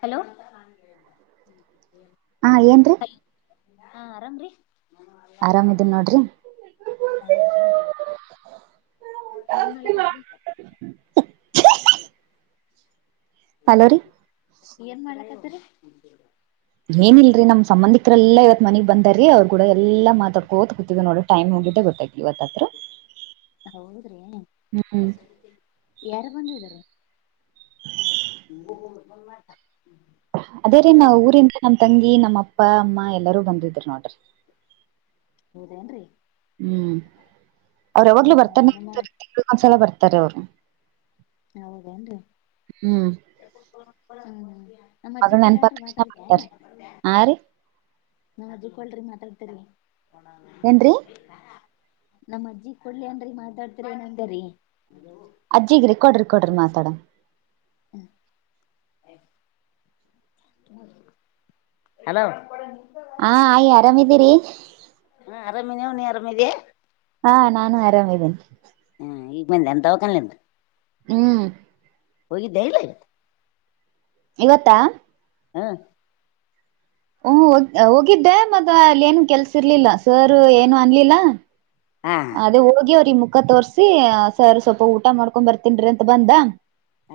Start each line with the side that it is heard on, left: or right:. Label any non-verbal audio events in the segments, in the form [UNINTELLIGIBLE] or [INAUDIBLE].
left: hello
right: ಹಾ ಏನ್ರೀ
left: ಹಾ ಆರಾಮ್ರೀ
right: ಆರಾಮಿದನ ನೋಡ್ರಿ
left: ಹೌದ್ರೀ ಅಲ್ಲ ಕತ್ರಿ
right: ಹಲೋ ರೀ
left: ಏನ್ ಮಾಡತತರಿೀ
right: ಏನಿಲ್ರರಿ ನಮ್ ಸಂಬಂಧಿಕರೆ ಎಲ್ಲಾ ಇವತ್ನಗ್ ಬಂದಾರಿೀ ಅವ್ರು ಕೂಡ ಎಲ್ಲ ಮಾತ ಕೋತ್ ಕೂತ್ ನೋಡಿ ಟೈ್ ಹೋಗಿದ್ದೆ ಗತ್ತ
left: ಹೌದ್ರಿ ಯಾರು ಬಂದಿದಾರ
right: ಹ
left: ಬ
right: ಅದೇ ರೀ ನಾ್ ಊರಿಂದ ನಮ್ಮ್ ತಂಗಿ ಈ ನಮ್ಮಪ್ಪ ಅಮ್ಮ ಎಲ್ಲರೂ ಬಂದಿದ್ರಿ ನೋಡ್ರಿ
left: ಹೌದೇನ್ರಿ
right: ಹ್ಮ್
left: ಹಾ
right: ಅವ್ರಾವಾಗ್ಲುೂ
left: ಹಾ
right: ಬರ್ತಾನೆ
left: ನಮ್ಮ
right: ಇರ್ತಾರೆೊಂದ್ಸಲ ಬರ್ತಾರೆ ತರವ
left: ಹೌದೇನ್ರಿ ಹ್ಮ ನಮ್ಮ ಅಜ್ಜಿ
right: ಮಗಳ್
left: ಕೂಳ
right: ನೆನ್ಪಾದ
left: ಅನ್
right: ತಕ್ಷಣ ಬರ್ತಾರೆ
left: ಮಾತಾಡ್ತನ
right: ಹಾ ರೀ
left: ನಾ ಅಜಕ್ಕ ಒಳರಿಿ ಮಾತಾಡ್ತರಿ
right: ಏನ್ರಿ
left: ನಮ್ಮ ಅಜ್ಜಿ ಕೊೊಳ್ಳಿ ಅನ್್ರಿ ಮಾತಾಡ್ತರ ಏನಂದರಿೀ
right: ಅಜ್ಜಿಗ್ ರೆಕಾರ್ಡ್ ರೆಕಾರ್ಡ್ರ ಮಾತಾಡ
left: ಹ್ಮ ಹಲೋ
right: ಹಾ ಆಯ್ ಆರಾಮಿದೀರಿ
left: ಹಾ ಆರಾಮಿನಿ ಅವ್ ನೀಿ ಅರಾಮದಿಯ
right: ಹಾ ನಾನು ಆರಾಮಿದ್ದೇನೆ
left: ಹಾ ಈ ಮೇಲೆ ಎಂತ ಅವಕಲ್ಲಂತ
right: ಹ್ಮ್
left: ಹೋಗಿ ದೇಲ
right: ಇವತ್ತಾ
left: ಹ್ಮ
right: ಹೋಗ ಹೋಗಿದ್ದೆ ಮತ್ತ ಅಲ್ಲಿ ಏನು ಕೆಲ್ಸ ಇರ್ಲಿಲ್ಲ ಸರ್ ಏನು ಅನ್ಲಿಲ್ಲ
left: ಹಾ
right: ಅದೇ ಹೋಗಿ ಅವ್ರ ಈ ಮುಖ ತೋರ್ಸಿ ಸರ್ ಸ್ವಲ್ಪ ಊಟ ಮಾಡ್ಕೊಂಡ್ ಬರ್ತನ್್ರಿ ಅಂತ ಬಂದ
left: ಹ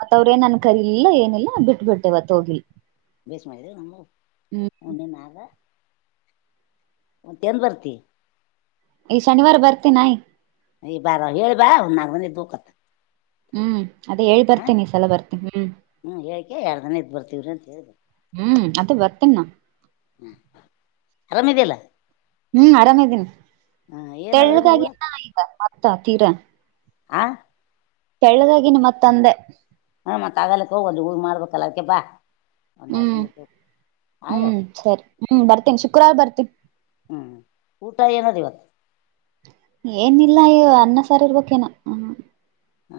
right: ಮತ್ ಅವ್ರೇನ್ ನನ್ ಕರಿಲಿಲ್ಲ ಏನಿಲ್ಲ ಬಿಟ್ಬಿಟ್ಟೆವತ್ ಹೋಗಿಿಲ್ಲ
left: ಬೇಷ್ ಮಾಡದು ನವು ಹೆ ನದ ಮತ್ತೇನ್ ಬರ್ತಿ
right: ಏ ಶನಿವಾರ ಬರ್ತ ನಾಯ್
left: ಯ್ ಬಾರ ಹೇಳೇಳ್ಬಾ ಹನ್ಾಗನ ದೂಖತ್ತ
right: ಹ್ಮ್ ಅದೇ ಹೇಳಿ ಬರ್ತೇನೆ ಈ ಸಲ ಬರ್ತೇ ಹ್ಮ್
left: ಹ್ಮ್ ಹೇಳಿಕೆ ಎರಡು ದಿನ ಇದ್ ಬರ್ತೀವ್ರಿ ಅಂತ ಹೇಳಿದ್ರು
right: ಹ್ಮ್ ವರ್ತಣ
left: ಹ್ಮ ಆರಾಮಿದಲ್ಲ
right: ಹ್ಮ್ ಆರಾಮೇದಿನಿ
left: ಏನದ ಅಡಿ
right: ತೆಳ್ಳಗಾಗಿ
left: ಹುಳ
right: ಎ ಆಯ್ತ ಮತ್ತ ತೀರಾ
left: ಆ
right: ಕೆಳ್ಳದಾಗಿನ ಮತ್ತಂದೆ
left: ಹ್ಮ ಮತ್ತತ್ ಆಗಲ್ಲಕ್ಕೆ ಹೋಗದು ಹೂ ಮಾಡ್ಬೇಕಲ್ಲ ಅದಕೆ ಬಾ
right: ಹ್ಮ್
left: ಒಂದರಲ್ಲಟ್ಟು ಆಯೋ
right: ಕ ಕ್ರ ಬರ್ತಿ
left: ಹ್ಮ್ ಊಟ ಏನ ಆದ ಇವತ್ತು
right: ಏನಿಲ್ಲ ಅನ್ನ ಸಾರ್ ಇರ್ಬೇಕೇನ
left: ಹಾ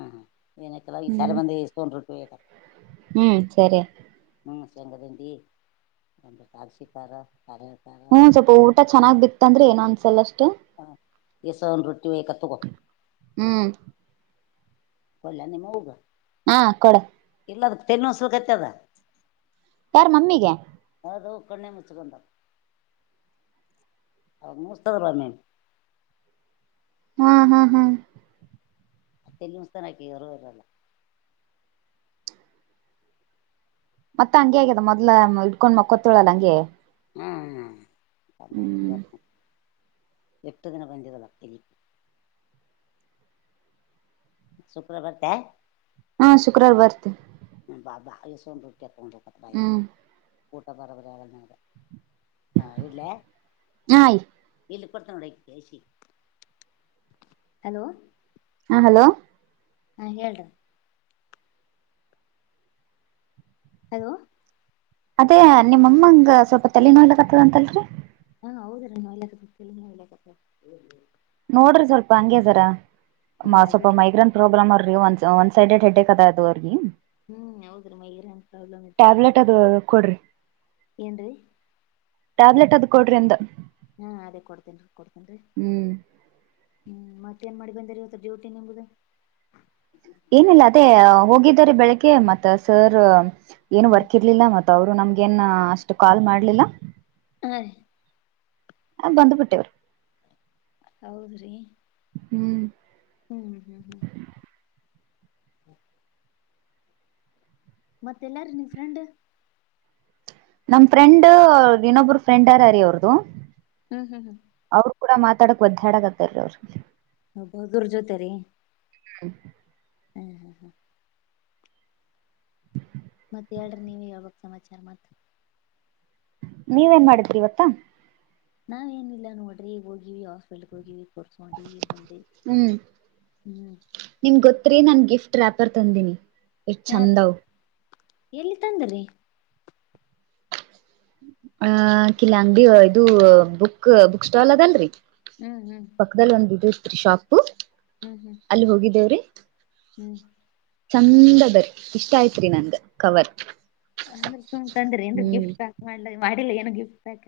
left: ಹಾನಕ್ಕೆಲ್ಲ ಈ ಸಲ
right: ಹ್ಮ್
left: ಬಂದ ಇಷ್ಟೊಂದು ರೊಟ್ಟಿ ವೈಯಾಕತನ
right: ಹ್ಮ್ ಸರಿ
left: ಹ್ಮ ಶೇಂಗಾ ದಿಂಡಿ ತಾರಸಿಕಾರ ಕಾರಿಹಳ್ಳ
right: ಹ್ಮ್ ಸ್ವಲ್ಪ ಊ ಚೆನ್ನ್ ಬಿತ್ ಅಂದ್ರೆ ಏನ್ ಅನ್ಸಲ್ಲಷ್ಟ
left: ಹ ಈ ಸೌನ್ ರೊಟ್ಟಿ ವಯಕ ತಗ
right: ಹ್ಮ್
left: ಕೊಡ್ಲೇ ನಿಮ್ಮ ಅವ್ವಗ
right: ಹಾ ಕೊಡ
left: ಇಲ್ಲದ ತಲೆನುಸಕತಾದ
right: ಯಾರ ಮಮ್ಮಿಗೆ
left: ಅದು ಒ ಕಣ ಮುಚ್ಚಕೊಂಡ ಹ ಮುಸ್ತಕ ಒಮ್ಮೊಮ್ಮೆ
right: ಹ್ಮ್ ಹ್ಮ್ ಹ್ಮ್
left: ತಲೀ ನುಸಿತಂದ್ರ ಆಕೆಗೆ ಅರಿವು ಇರಲ್ಲ
right: ಮತ್ತತ್ ಹಂಗೆ ಆಗ್ಯದ ಮೊದಲ ಇಡ್ಕೊಂಡ್ ಮಕ್ಕೊತ್ತಳಲ್ಲ ಹಂಗೆ
left: ಹ್ಮ್
right: ಹ್ಮ್
left: ಎತ ದಿನ ಬಂದಿಗಳತ್ತು ಶ್ರುಕವಾರಾ ಬರ್ತ್
right: ಹಾ ಶುಕ್ರವಾರ ಬರ್ತಿ
left: ಬಾಾ ಸೊಂಡ ಕೊಂಡ
right: ಹ್ಮ್
left: ಊಟ ಬರಬರಿ ಆಗಂಗಿಲ್ಲ ನಿನಗೆ
right: ಹಾಯ್
left: ಇಲ್ಲಿ ಕೊಡ್ತಾ ನೋಡ ಐ ಹಲೋ
right: ಹಾ ಹಲೋ
left: ಹಾ ಹೇಳ್ರ ಹಲೋ
right: ಅದೇ ನಿಮ್ಮಮ್ಮಂಗ ಸ್ವಲ್ಪ ತಲೆ ನೋ್ಲಕ್ ಆತ್ತತದ ಅಂತಲ್ರಿ
left: ಹಾ ಹೌದ್ರೀ ತಲೆ ನೋಯ್ತಾ ಇದೆ
right: ನೋಡ್ರಿ ಸ್ವಲ್ಪ ಹಂಗೆ ಜರಾ
left: ಹಾ ಅದೇ
right: ಸ್ವಲ್ಪ
left: ರೀ
right: ಮೈಗ್ರೇನ್ ಪ್ರಾಬ್ಲಮ್ ರಿ ಒನ್ ಸೈಡೆಡ್ ಹೆಡ್ಡಕ್ ಅದ್ದು ಅವ್ರಿಗೆ
left: ಹ್ಮ್ ಹೌದ್ರೀ ಮೈರನ್ ಪ್ರಾಬ್ಲಮ್ ಇದ್ದದಗೆ
right: ಟ್ಯಾಬ್ಲೆಟ್ ಅದು ಕೊಡ್ರಿ
left: ಏನ್ರೀ
right: ಟ್ಯಾಬ್ಲೆಟ್ ಅದ ಕೊಡ್ರಿ ಅಂದೆ
left: ಹಾ ಅದೇ ಕೊಡ್ತೇನ್ರಿ ಕೊಡ್ತೇನ್ರಿ
right: ಹ್ಮ್
left: ಹ್ಮ್ ಮತ್ತೆ ಮತ್ತೆ ಏನ್ ಮಾಡಿ ಬಂದೇರಿ ಇವತ್ತು ಡ್ಯೂಟಿ ನಿಮ್ಮದು
right: ಏನಿಲ್ಲ ಅದೇ ಹೋಗಿದ್ದಾರೆ ಬೆಳಿಗ್ಗೆ ಮತ್ತ ಸರ್ ಏನು
left: ಹ್ಮ್
right: ವರ್ಕ್ ಇರ್ಲಿಲ್ಲ ಮತ್ತ ಅವರು ನಮ್ಗೆ ನ್ ಅಷ್ಟು ಕಾಲ್ ಮಾಡ್ಲಿಲ್ಲ
left: ಹಾ ರೀ
right: ಆ ಬಂದುಬಿಟ್ಟ
left: ಹೌದ್ರಿ
right: ಹ್ಮ್
left: ಹ್ಮ್್ಮ್ ಹ್ಮ್ ಹ್ಮ್ ಹ್ಮ ಮತ್ತೆ ಎಲ್ಲಿ ಆರಾ ನಿಮ್ಮ ಫ್ರೆಂಡ್
right: ನಮ ಫ್ರೆಂಡ್ ಇನ್ನೊಬ್ಬರು ಫ್ರೆಂಡ್ರರಿೀ ಅವ್ರದು
left: ಹ್ಮ್ ಹ್ಮ್ ಹ್ಮ್
right: ಅವ್ರು ಕೂಡ ಮಾತಾಡಕ್ ಬದ್ದ್ಯಾಡತ್ತರರಿ ಅವ್ರ
left: ಹಬ ದೂರ್ ಜೋತೆ ರೀ
right: ಹ್ಮ
left: ಹ್ಮ್ ಹ್ಮ್ ಹಾ ಮತ್ತತ್ ಹೇಳ್ರಿ ನೀವ ಹೇಳ್ಬೇಕು ಸಮಾಚಾರ ಮತ್ತ
right: ನೀವೇನ್ ಮಾಡಿದ್ರಿ ಇವತ್ತಾ
left: ನಾವ ಏನಿಲ್ಲ ನೋಡ್ರಿ ಹೋಗಿವಿ ಹಾಸ್ಪಿಟ್ಲ್ಗೆ ಹೋಗಿವಿ ತೋರಿಸಿಕೊಂಡು ಬಂದಿವ
right: ಹ್ಮ್
left: ಹ್ಮ್
right: ರಿ ನಾನ್ ಗಿಫ್ಟ್ ರ್ಯಾಪರ್ ತಂದೀಿನಿ ಏಷ್ಟ
left: ಹಾ
right: ಚಂದ
left: ರೀ
right: ಅವ
left: ಎಲ್ಲಿ ತಂದ್ರೀ
right: ಅ ಕಿಲ ಅಂಗಡಿ ಇದು ಬುಕ್ ಬುಕ್ ಸ್ಟಾಲ್ ಅದಲ್ರರಿ
left: ಹ್ಮ್ ಹ್ಮ್
right: ಪಕ್ಕದಲ್ಲಿ ಒಂದ ಇದ ಇತ್ರಿ ಶಾಪು
left: ಹ್ಮ್ ಹ್ಮ್
right: ಅಲ್ಲಿ ಹೋಗಿದ್ದೇವ್ರಿ
left: ಹ್ಮ್
right: ಚಂದ ಅದ ಇಷ್ಟ ಆಯತ್ರಿ ನನ್ಗ ಕವರ್
left: ಅಂದ್ರೆ ಸುಮ್ ತಂದ್ರ ಏನ್
right: ಹ್ಮ್
left: ಗಿಫ್ಟ್ ಪ್ಯಾಕ್ ಮಾಡ್ಲ ಮಾಡಿಲ್ಲ ಏನು ಗಿಫ್ಟ್ ಪ್ಯಾಕ್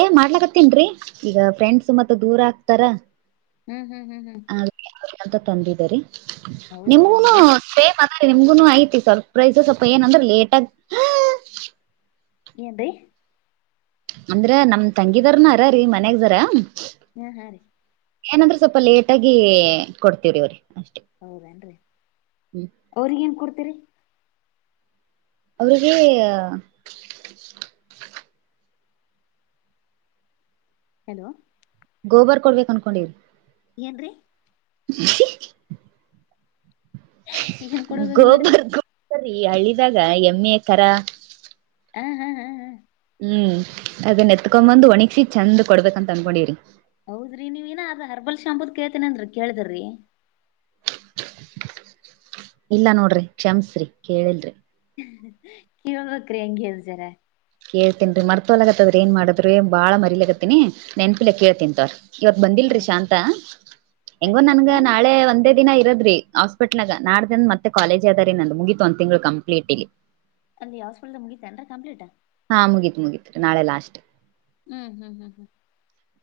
right: ಏ ಮಾಡ್ಲಕತ್ತೀನ ರಿ ಈಗ ಫ್ರೆಂಡ್ಸ್ ಮತ್ತ ದೂರ ಆಕ್ತಾರ
left: ಹ್ಮ್ ಹ್ಮ್ ಹ್ಮ್ ಹ್ಮ್
right: ಅಂತ ತಂದಿದ್ದರಿ
left: ಹೌದ್ರಿ
right: ನಿಮಗೂೇಮ
left: ಎಷ್ಟ್
right: ಸೇಮ್ ಸರಿ ನಿಮ್ಗು ಐತಿ ಸ್ವರ್ಪ್ರೈಸ್ ಸ್ವಪ ಏನಂದ್ರೆ ಲೇಟಗ
left: ಏನು ರಿ
right: ಅಂದ್ರ ನಮ್ ತಂಗಿದಾರನಾರ ರೀ ಮನ್ಯಾಗ್ದಾರ
left: ಹಾ ಹಾ ರೀ
right: ಏನಂದ್ರೆ ಸ್ವಲ್ಪ ಲೇಟ್ ಆಗಿ ಕೊಡ್ತವ್ರಿ ಅವ್ರಿ ಅಷ್ಟೇ
left: ಹೌದೇನ್ರಿ
right: ಹ್ಮ್
left: ಅವ್ರಗ ಏನ್ ಕೊಡ್ತೀರಿ
right: ಅವ್ರಿಗೆ
left: ಹಲೋ
right: ಗೋಬರ್ ಕೊಡ್ಬೇಕ ಅನ್ಕೊಂಡೀ್ರ
left: ಏನ್ರಿ
right: [UNINTELLIGIBLE]
left: ಏನ್ ಕೊಡ್ಬೇಕು ಅಂತ ಮಾಡಿರಿ
right: ಸರಿ ಹಳ್ಳಿದಾಗ ಎಮ್ಮೆ ತರ
left: ಹ್ಮ್ ಹ್ಮ್ ಹ್ಮ್ ಹ್ಮ್
right: ಹ್ಮ್ ಅದನ್ನ ಎತ್ಕೊಂಬಂದು್ ಒಣಗಸಿ ಚೆಂದ್ ಕೊಡ್ಬೇಕಂತ ಅನ್ಕೊಂಡಿರಿ
left: ಹೌದ್ರಿ ನೀವಏನ ಅದ ಹರ್ಬಲ್ ಶಾಂಬೂುದ್ ಕೇತೇನ ಅನ್ರಿ ಕೇಳಿದ್ರಿ
right: ಇಲ್ಲ ನೋಡ್ರಿ ಕ್ಷಮಸ್ರಿ ಕೇಳಿಲ್ರಿ
left: ಕ ಒಂದು ಬಕ್ರಂಂಗ ಜಾರ
right: ಕೇಳ್ತನ್ಿೀ ಮರ್ತೊಲ ಆಗತ್ತದ್ರ ಏನ್ ಮಾಡದ್ ಬಾಳ ಮರಿಲಗತ್ತೀಿನಿ ನೆನ್ಪಿಲ ಕೇಳ್ತನ್ಂತವ ಇವತ್ ಬಂದಿಲ್ರರಿ ಶಾಂತಾ ಹೆಂಗೋ
left: ಇಲ್ಲ
right: ನನ್ಗ
left: ಫೋನ್
right: ನಾಳೆ ಒಂದೇ ದಿನ ಇದ್ರೀ ಹಾಸ್ಪಿಟ್ಲ್ಾಗ ನಾ್ದ ಮತ್ತೆ ಕಾಲೇಜ್ ಅದ ರೀ ನ ಮುಗಿತು ಒಂದ್ ತಿಂ್ಗಳು ಕಂಪ್ಲೀಟ್ ಇಲ್ಲಿ
left: ಅಲ್ಲಿ ಯಾವ ಸ್ಪಿಲ್ ಮುಗಿತತ ಅನ್್ರ ಕಂಪ್ಲೀಟಾ
right: ಮುಗತ್ ಮುಗೀತ್ ನಾಳೆ ಲಾಸ್ಟ್
left: ಹ್ಮ್ ಹ್ಮ್ ಹ್ಮ್ ಹ್ಮ್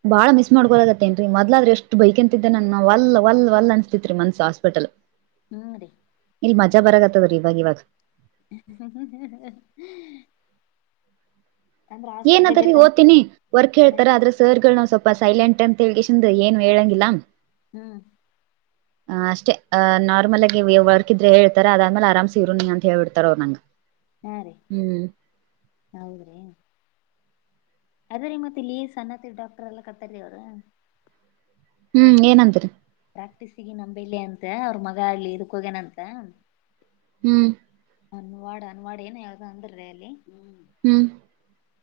right: ಬಾಳ ಮಿಸ್ ಮಾಡ್ಕೋದಾಗತ್ತೇನ್ರರಿ ಮೊದ್ಾದ್ರ ಎಷ್ಟ್ ಬೈಕ್ ಎಂತಿದ್ದೆ ನನ್ ವಲ್ ವ ಅಲ್ ಅನ್ಸ್ತಿತ್ರಿ ಮನ್ಸ ಹಾಸ್ಪಿಟಲ್
left: ಹ್ಮ್ ರೀ
right: ಇಲ್ಲಿ ಮಜಾ ಬರಾಗತ್ತದ ರೀ ಇವಾಗ ಇವಾಗ
left: ಅಂದ್ರ ಹಾಸ್ಪಿಟಲ್
right: ಏನಾದ
left: ಬೇಕಂತ
right: ಓ್ತೀನಿ ವರ್ಕ್ ಹೇಳ್ತಾರ ಆದ್ರೆ ಸರ್ ಗಳ ನ್ ಸ್ವಲ್ಪ ಸೈಲೆಂಟ್ ಅಂತ ಹೇಳಳ್ಿಂದ ಏನು ಹೇಳಂಗಿಲ್ಲ
left: ಹ್ಮ್
right: ಅ್ ಅಷ್ಟೇ ಅ್ ನಾರ್ಮಲ್ ಆಗಿ ವರ್ಕ್ ಇದ್ರೆ ಹೇಳ್ತಾರ ಅದಾದ್ಮಲೆ ಆರಾಮ್ಸಿ ಇರರು ನೀ ಅಂತ ಹೇಳಳ್ಿಡ್ತಾರ ಅವ್ರ ನಂಗಗೆ
left: ಹಾ ರೀ ಹೌದ್ರಿ ಅದೇ ರೀ ಮತ್ತೆ ಇಲ್ಲಿ ಸ್ಣತ್ತ ಡಾಕ್ಟರ್ ಎಲ್ಲ ಕತಾರೀ ಅವ್ರ
right: ಹ್ಮ್ ಏನಂತರಿ
left: ಪ್ರಾಕ್ಟೀಗಿ ನಂಬಲ್ಲಿಿ ಅಂತ ಅವ್ರ ಮಗ ಅಲಿ ಇದಕ್ಕ ಹೋಗೇನ ಅಂತ
right: ಹ್ಮ್
left: ಅನ್ವಾಡ್ ಅನ್ವಾಡ ಏ ಯಾವ್ದ ಅಂದ್ರೀ ಅಲ್ಲಿ
right: ಹ್ಮ್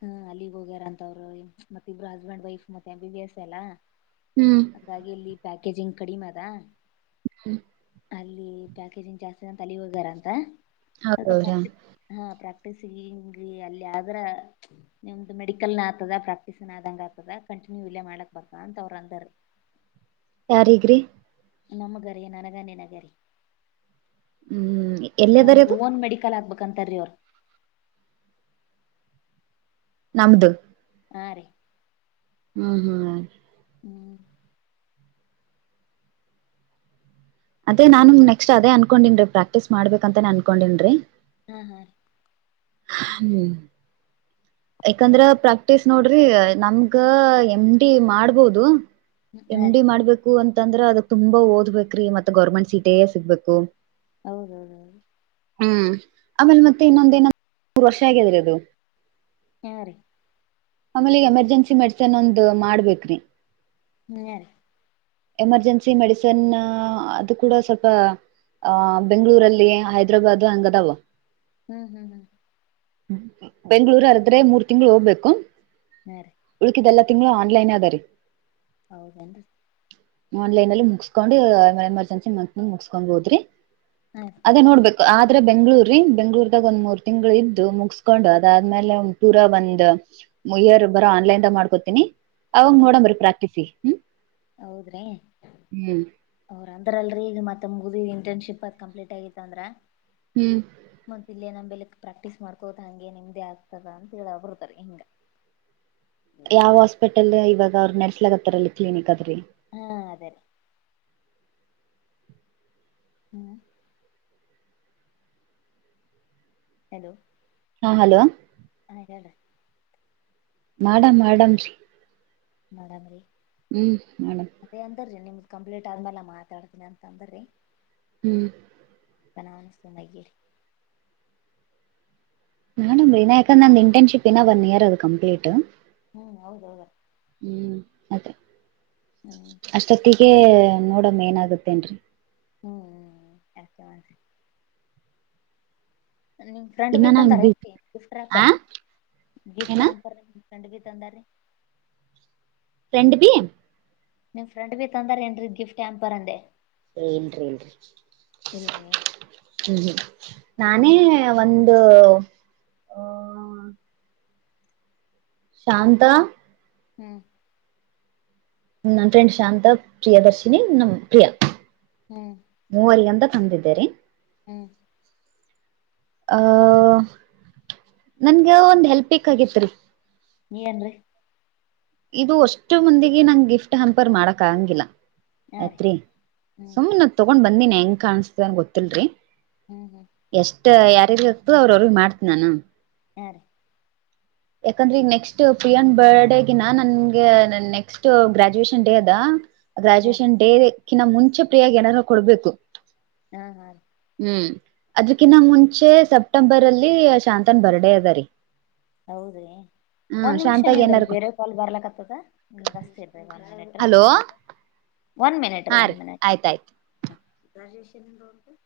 left: ಹ್ಮ್ ಅಲ್ಲಿಗ್ ಹೋಗ್ಯಾರ ಅಂತವ್ರು ಮತ್ತ ಇಬ್ರು ಹಸ್ಬೆಂಡ್ ವೈಫ್ ಮತ್ತೆ ಬಿ ವ್ಯಾಸ ಎಲ್ಲಾ
right: ಹ್ಮ್
left: ಹಾಗಾಗಿ ಇಲ್ಲಿ ಪ್ಯಾಕೇಜಿಂಗ್ ಕಡಿಮೆ ಅದಾ
right: ಹ್ಮ್
left: ಅಲ್ಲಿ ಪ್ಯಾಕೇಜಿಂಗ್ ಜಾಸ್ತಿ ತ ಹೋಗ್ಯಾರ ಅಂತ ಅದ
right: ಹೌದವ್ರಾ
left: ಪ್ರಕ್ಟ ಹ ಪ್ರಕ್ಟ ಟ್ಟಿಸಿ ಹಿಂಗಿ ಅಲ್ಲಿದ್ರ ನಿಮ್ದು ಮೆಡಿಕಲ್ ನ ಆಗ್ತದ ಪ್ರಾಕ್ಟೀಸ್ನ್ ಆದಂಗ ಆತದ ಕಂಟಿನ್ಯೂ ಇಲ್ಲೇ ಮಾಡ್ಕ್ ಬಾ ಅಂತ ಅವರು ಅಂದಾರ [UNINTELLIGIBLE]
right: ಯಾರಗ್ರಿ
left: ನಮ್ಮಗೆರ ನನಗ್ಣೆನಗರಿ
right: ಹ್ಮ್ ಎಲ್ಲದರಿ
left: ನಮ
right: ಅದು
left: ಓನ್ ಮೆಡಿಕಲ್ ಆಗ್ಬೇಕಂತಾರೀ ಅವ್ರ
right: ನಮದು
left: ಹಾ ರೀ
right: ಹ್ಮ್ ಹ್ಮ್
left: [INAUDIBLE]
right: ಅದೇ
left: ಹಲೋ
right: ನಾನು ನೆಕ್ಸ್ಟ್ ಅದೇ ಅನ್ಕೊಂಡಿನ್ರೀ ಪ್ರಾಕ್ಟೀಸ್ ಮಾಡ್ಬೇಕ ಅಂತಾನೇ ಅನ್ಕೊಂಡನ್ರರಿ
left: ಹ್ಮ್ ಹಾ
right: ಹ್ಮ್ ಯಾಕಂದ್ರ
left: ಏನ್ರಿ
right: ಪ್ರಾಕ್ಟೀಸ್ ನೋಡ್ರ ನಮ್ಗ ಎಮ್ ಡಿ ಮಾಡ್ಬಹುದು
left: ಹಾ
right: ಎಮ್
left: ರೀ
right: ಡಿ ಮಾಡ್ಬೇಕು ಅ ಮಂದ್ರ ಅದ ತುಂಬ ಓದ್ಬೇಕಕ್್ರೀ ಮತ್ತ ಗೌರ್ಮೆಂಟ್ ಸೀಟೇ ಸಿಗ್ಬೇಕು
left: ಹೌದೌದೌದು
right: ಹ್ಮ್ ಆಮೇಲೆ ಮತ್ತೆ ಇನ್ನೊಂದ ನ ಮೂರು ವರ್ಷ ಆಗ್ಯಾದ್ರಿ ಅದು
left: ಹಾ ರೀ
right: ಆಮೇಲೆಗ ಎಮರ್ಜೆನ್ಸಿ ಮೆಡಿಸನ್ ಒಂದ್ ಮಾಡ್ಬೇಕ್ರಿ
left: ಹ್ಮ್
right: ಎಮರ್ಜೆನ್ಸಿ ಮೆಡಿಸನ್ ಹಾ ಅದು ಕೂಡ ಸ್ವಲ್ಪ ಅಹ ಬೆಂಗ್ಗಳೂರಲ್ಲಿ ಹೈದ್ರಾಬಾದ್ ಹಂಗದಾವ
left: ಹ್ಮ್ ಹ್ಮ್ ಹ್ಮ್
right: ಬೆಂಳೂರು ಅರದ್ರೆ ಮೂರ್ ತಿಂಗಳು ಹೋಗ್ಬೇಕು
left: ಹಾ ರೀ
right: ಉಳಕಿದೆಲ್ಲ [UNINTELLIGIBLE]
left: [INAUDIBLE]
right: ಆನ್ಲೈನ್ ಅಲ್ಲಿ ಮುಗಸ್ಕೊಂಡು ಆಮಲೆ ಎಮರ್ಜೆನ್ಸಿ ಮ ಮುಗಸ್ಕೊಂಡ್ ಹೋದ್ರಿ
left: ಹಾ
right: ಅದೇ ನೋಡ್ಬೇಕು ಆದ್ರೆ ಬೆಂಗ್ಳೂರ್ರೀ ಬೆಂಗ್ಳೂರ್ದಾಗ ಒಂದ್ ಮೂರ್ ತಿಂಗಳು ಇದ್ ಮುಗಸ್ಕೊಂಡು ಅದಾದ್ಮೇಲೆ ಒ ಪೂರ ಒಂದ್ ಇಯರ್ ಬರೋ ಆನ್ಲೈನ್ದಾಗ ಮಾಡ್ಕೊತೀನಿ
left: ಹಾ
right: ಅವಂಗೋಡಂಬ ಪ್ರಕ್ಟಿಸಸಿ
left: ಹೌದ್ರಿ
right: ಹ್ಮ್
left: ಅವರ ಅದ್ರಲ್ ಈಗ ಮತ್ತೆ ಮುಗ ಇಂಟರ್ನ್ಶಿಪ್ ಅ ಕಂಪ್ಲೀಟ್ ಆಗಿತ್ತ ಅಂದ್ರ
right: ಹ್ಮ್
left: ಮತ್ತ ಇಲ್ಲಿ ನ ಬೆಲಕ್ ಪ್ರಾಕ್ಟೀಸ್ ಮಾಡ್ಕೋದ ಹಂಗೆ ನಿಮ್ದೇ ಆಗ್ತದ ಅಂತ ಹೇಳ ಬರ್ತಾರೆ ಹಿಂಗ
right: ಯಾವ ಹಾಸ್ಪಿಟಲ್ ಇವಾಗ ಅವ್ರರು ನಡ್ಸ್ಲಾಗತ್ತಾರಲ್ಲಿ ಕ್ಲಿನಿಕ್ ಆದ್ರೆ
left: ಹಾ ಅದೇ ಹ್ಮ್ ಹೆಲೋ
right: ಹಾ ಹಲೋ
left: ಹ ಹೇಳ
right: ಮಾಡಮ್ ಮಾಡಮೀ
left: ನೋಡನ್ರಿ
right: ಹ್ಮ್ ಮಡಮ್
left: ಕಂಪ್ಲೀಟ್ ಆದ್ಮಲ್ಲ ಮಾತಾಡ್ತೀನಿ ಅಂತ ಅಂದ್ರಿ
right: ಹ್ಮ್
left: [UNINTELLIGIBLE]
right: ನಡಮ ವಿನಾಯಕಂದ ಅಂದ ಇಂಟರ್ನ್ಶಿಪ್ ಏನ ಒನ್ ಇಯರ್ ಅದು ಕಂಪ್ಲೀಟ್
left: ಹ್ಮ್ ಹೌದೌದ
right: ಹ್ಮ್ ಅದೇ
left: ಹ್ಮ್
right: ಅಷ್ಟೊತ್ತಿಗೆ ನೋಡಮ್ಮ ಏನಾಗತ್ತೇನ್ರಿ
left: ಹ್ಮ್ ಯಕೆ ಮಾರಿ ನಿನ್ ಫ್ರೆಂಡ್
right: ಇನ್ನ
left: ಬಿ
right: ನಂಗ್
left: ತಂದಾರ ಹೆ ಗಿಫ್ಟ್
right: ಆ
left: ಆಪರ್ ಗಿಫ್ಟ್
right: ಏನ
left: ಆಪರ್ ಎಂಡಗಿ ತಂದಾರಿ
right: [UNINTELLIGIBLE]
left: ನಿಮ್ ಫ್ರಂಡ್ಬಿ ತಂದಾರ ಏನ್ರೀ ಗಿಫ್ಟ್ ಹ್ಯಾಂ ಬರಂದೆ
right: [UNINTELLIGIBLE]
left: ಇಲ್ರಿ
right: ಹ್ಮ ನಾನೇ
left: ಹ್ಮ್
right: ಒಂದ್ ಹ ಹ್ಮ ಶಾಂತಾ
left: ಹ್ಮ್
right: ನನ್ ಫ್ರೆಂಡ್ ಶಾಂತ ಪ್ರಿಯ ದರ್ಶಿನಿ ನಮ ಪ್ರಿಯಾ
left: ಹ್ಮ್
right: ಮೂವಗಂತ ಅಂದರೆ
left: ಹ್ಮ್
right: ಅಹ ನನ್ಗ ಒಂದ್ ಹೆಲ್ಪ್ ಬೇಕಾಗಿತ್ರಿ
left: ಏನ್ರರಿ
right: ಇದು ಅಷ್ಟು ಮಂದಿಗೆ ನಂ ಗಿಫ್ಟ್ ಹಂಪರ್ ಮಾಡಕ್ ಆಂಗಿಲ್ಲ
left: ಹಾ ರೀ
right: ಆಯ್ತ್ರಿ
left: ಹ್ಮ್
right: ಸುಮ್ ನ ತಗೊಂಡ್ ಬಂದಿನಿ ಹೆಂಗ ಕಾಣಸ್ತನ್ ಗೊತ್ತಿಲ್ರಿ
left: ಹ್ಮ್ ಹ್ಮ್
right: ಯಾರ ಆಗ್ತದ ಅವ್ರ ಅವ್ರಗ್ ಮಾಡ್ತ ನಾನು
left: ಹಾ ರೀ
right: ಯಾಕಂದ್ರೆ ನೆಕ್ಸ್ಟ್ ಪ್ರಿಯನ್ ಬರ್ಡೆ ನನ್ ನನ್ಗೆ ನೆಕ್ಸ್ಟ್ ಗ್ರಾಜುಯೇಷನ್ ಡೇ ಅದ
left: ಹಾ
right: ಗ್ರಾಜುಯೇಷನ್ ಡೇ ನ್ ಮುಂಚೆ ಪ್ರಿಯಾಗ ಏನಾದಾರೂ ಕೊಡ್ಬೇಕು
left: ಹಾ ಹಾ ರೀ
right: ಹ್ಮ್ ಅದಕ್ಕಿಂತ
left: ಹ್ಮ್
right: ಮುಂಚೆ ಸ್ವ ಸೆಪ್ಟೆಂಬರ್ ಅಲ್ಲಿ ಶಾಂತನ್ ಬರ್ಡೇ ಅದಾರಿೀ
left: ಹೌದೀ ಒಂದ್ ನಿಮಿಷ ನೀಂದ್ರ
right: ಏನಾರ
left: ಬೇರೆ ಪಾ ಬರ್ಲಕ್ತದ ಜಸ್ತಿ ಇ್ರ್ರ ಒನ್ ಮಿನಿಟ್ ರೀ
right: ಹಲೋ
left: ಒನ್ ಮಿನಿಟ್
right: ಹಾ ರೀ ಆಯ್ತಾಯ್ತು
left: ಗಟ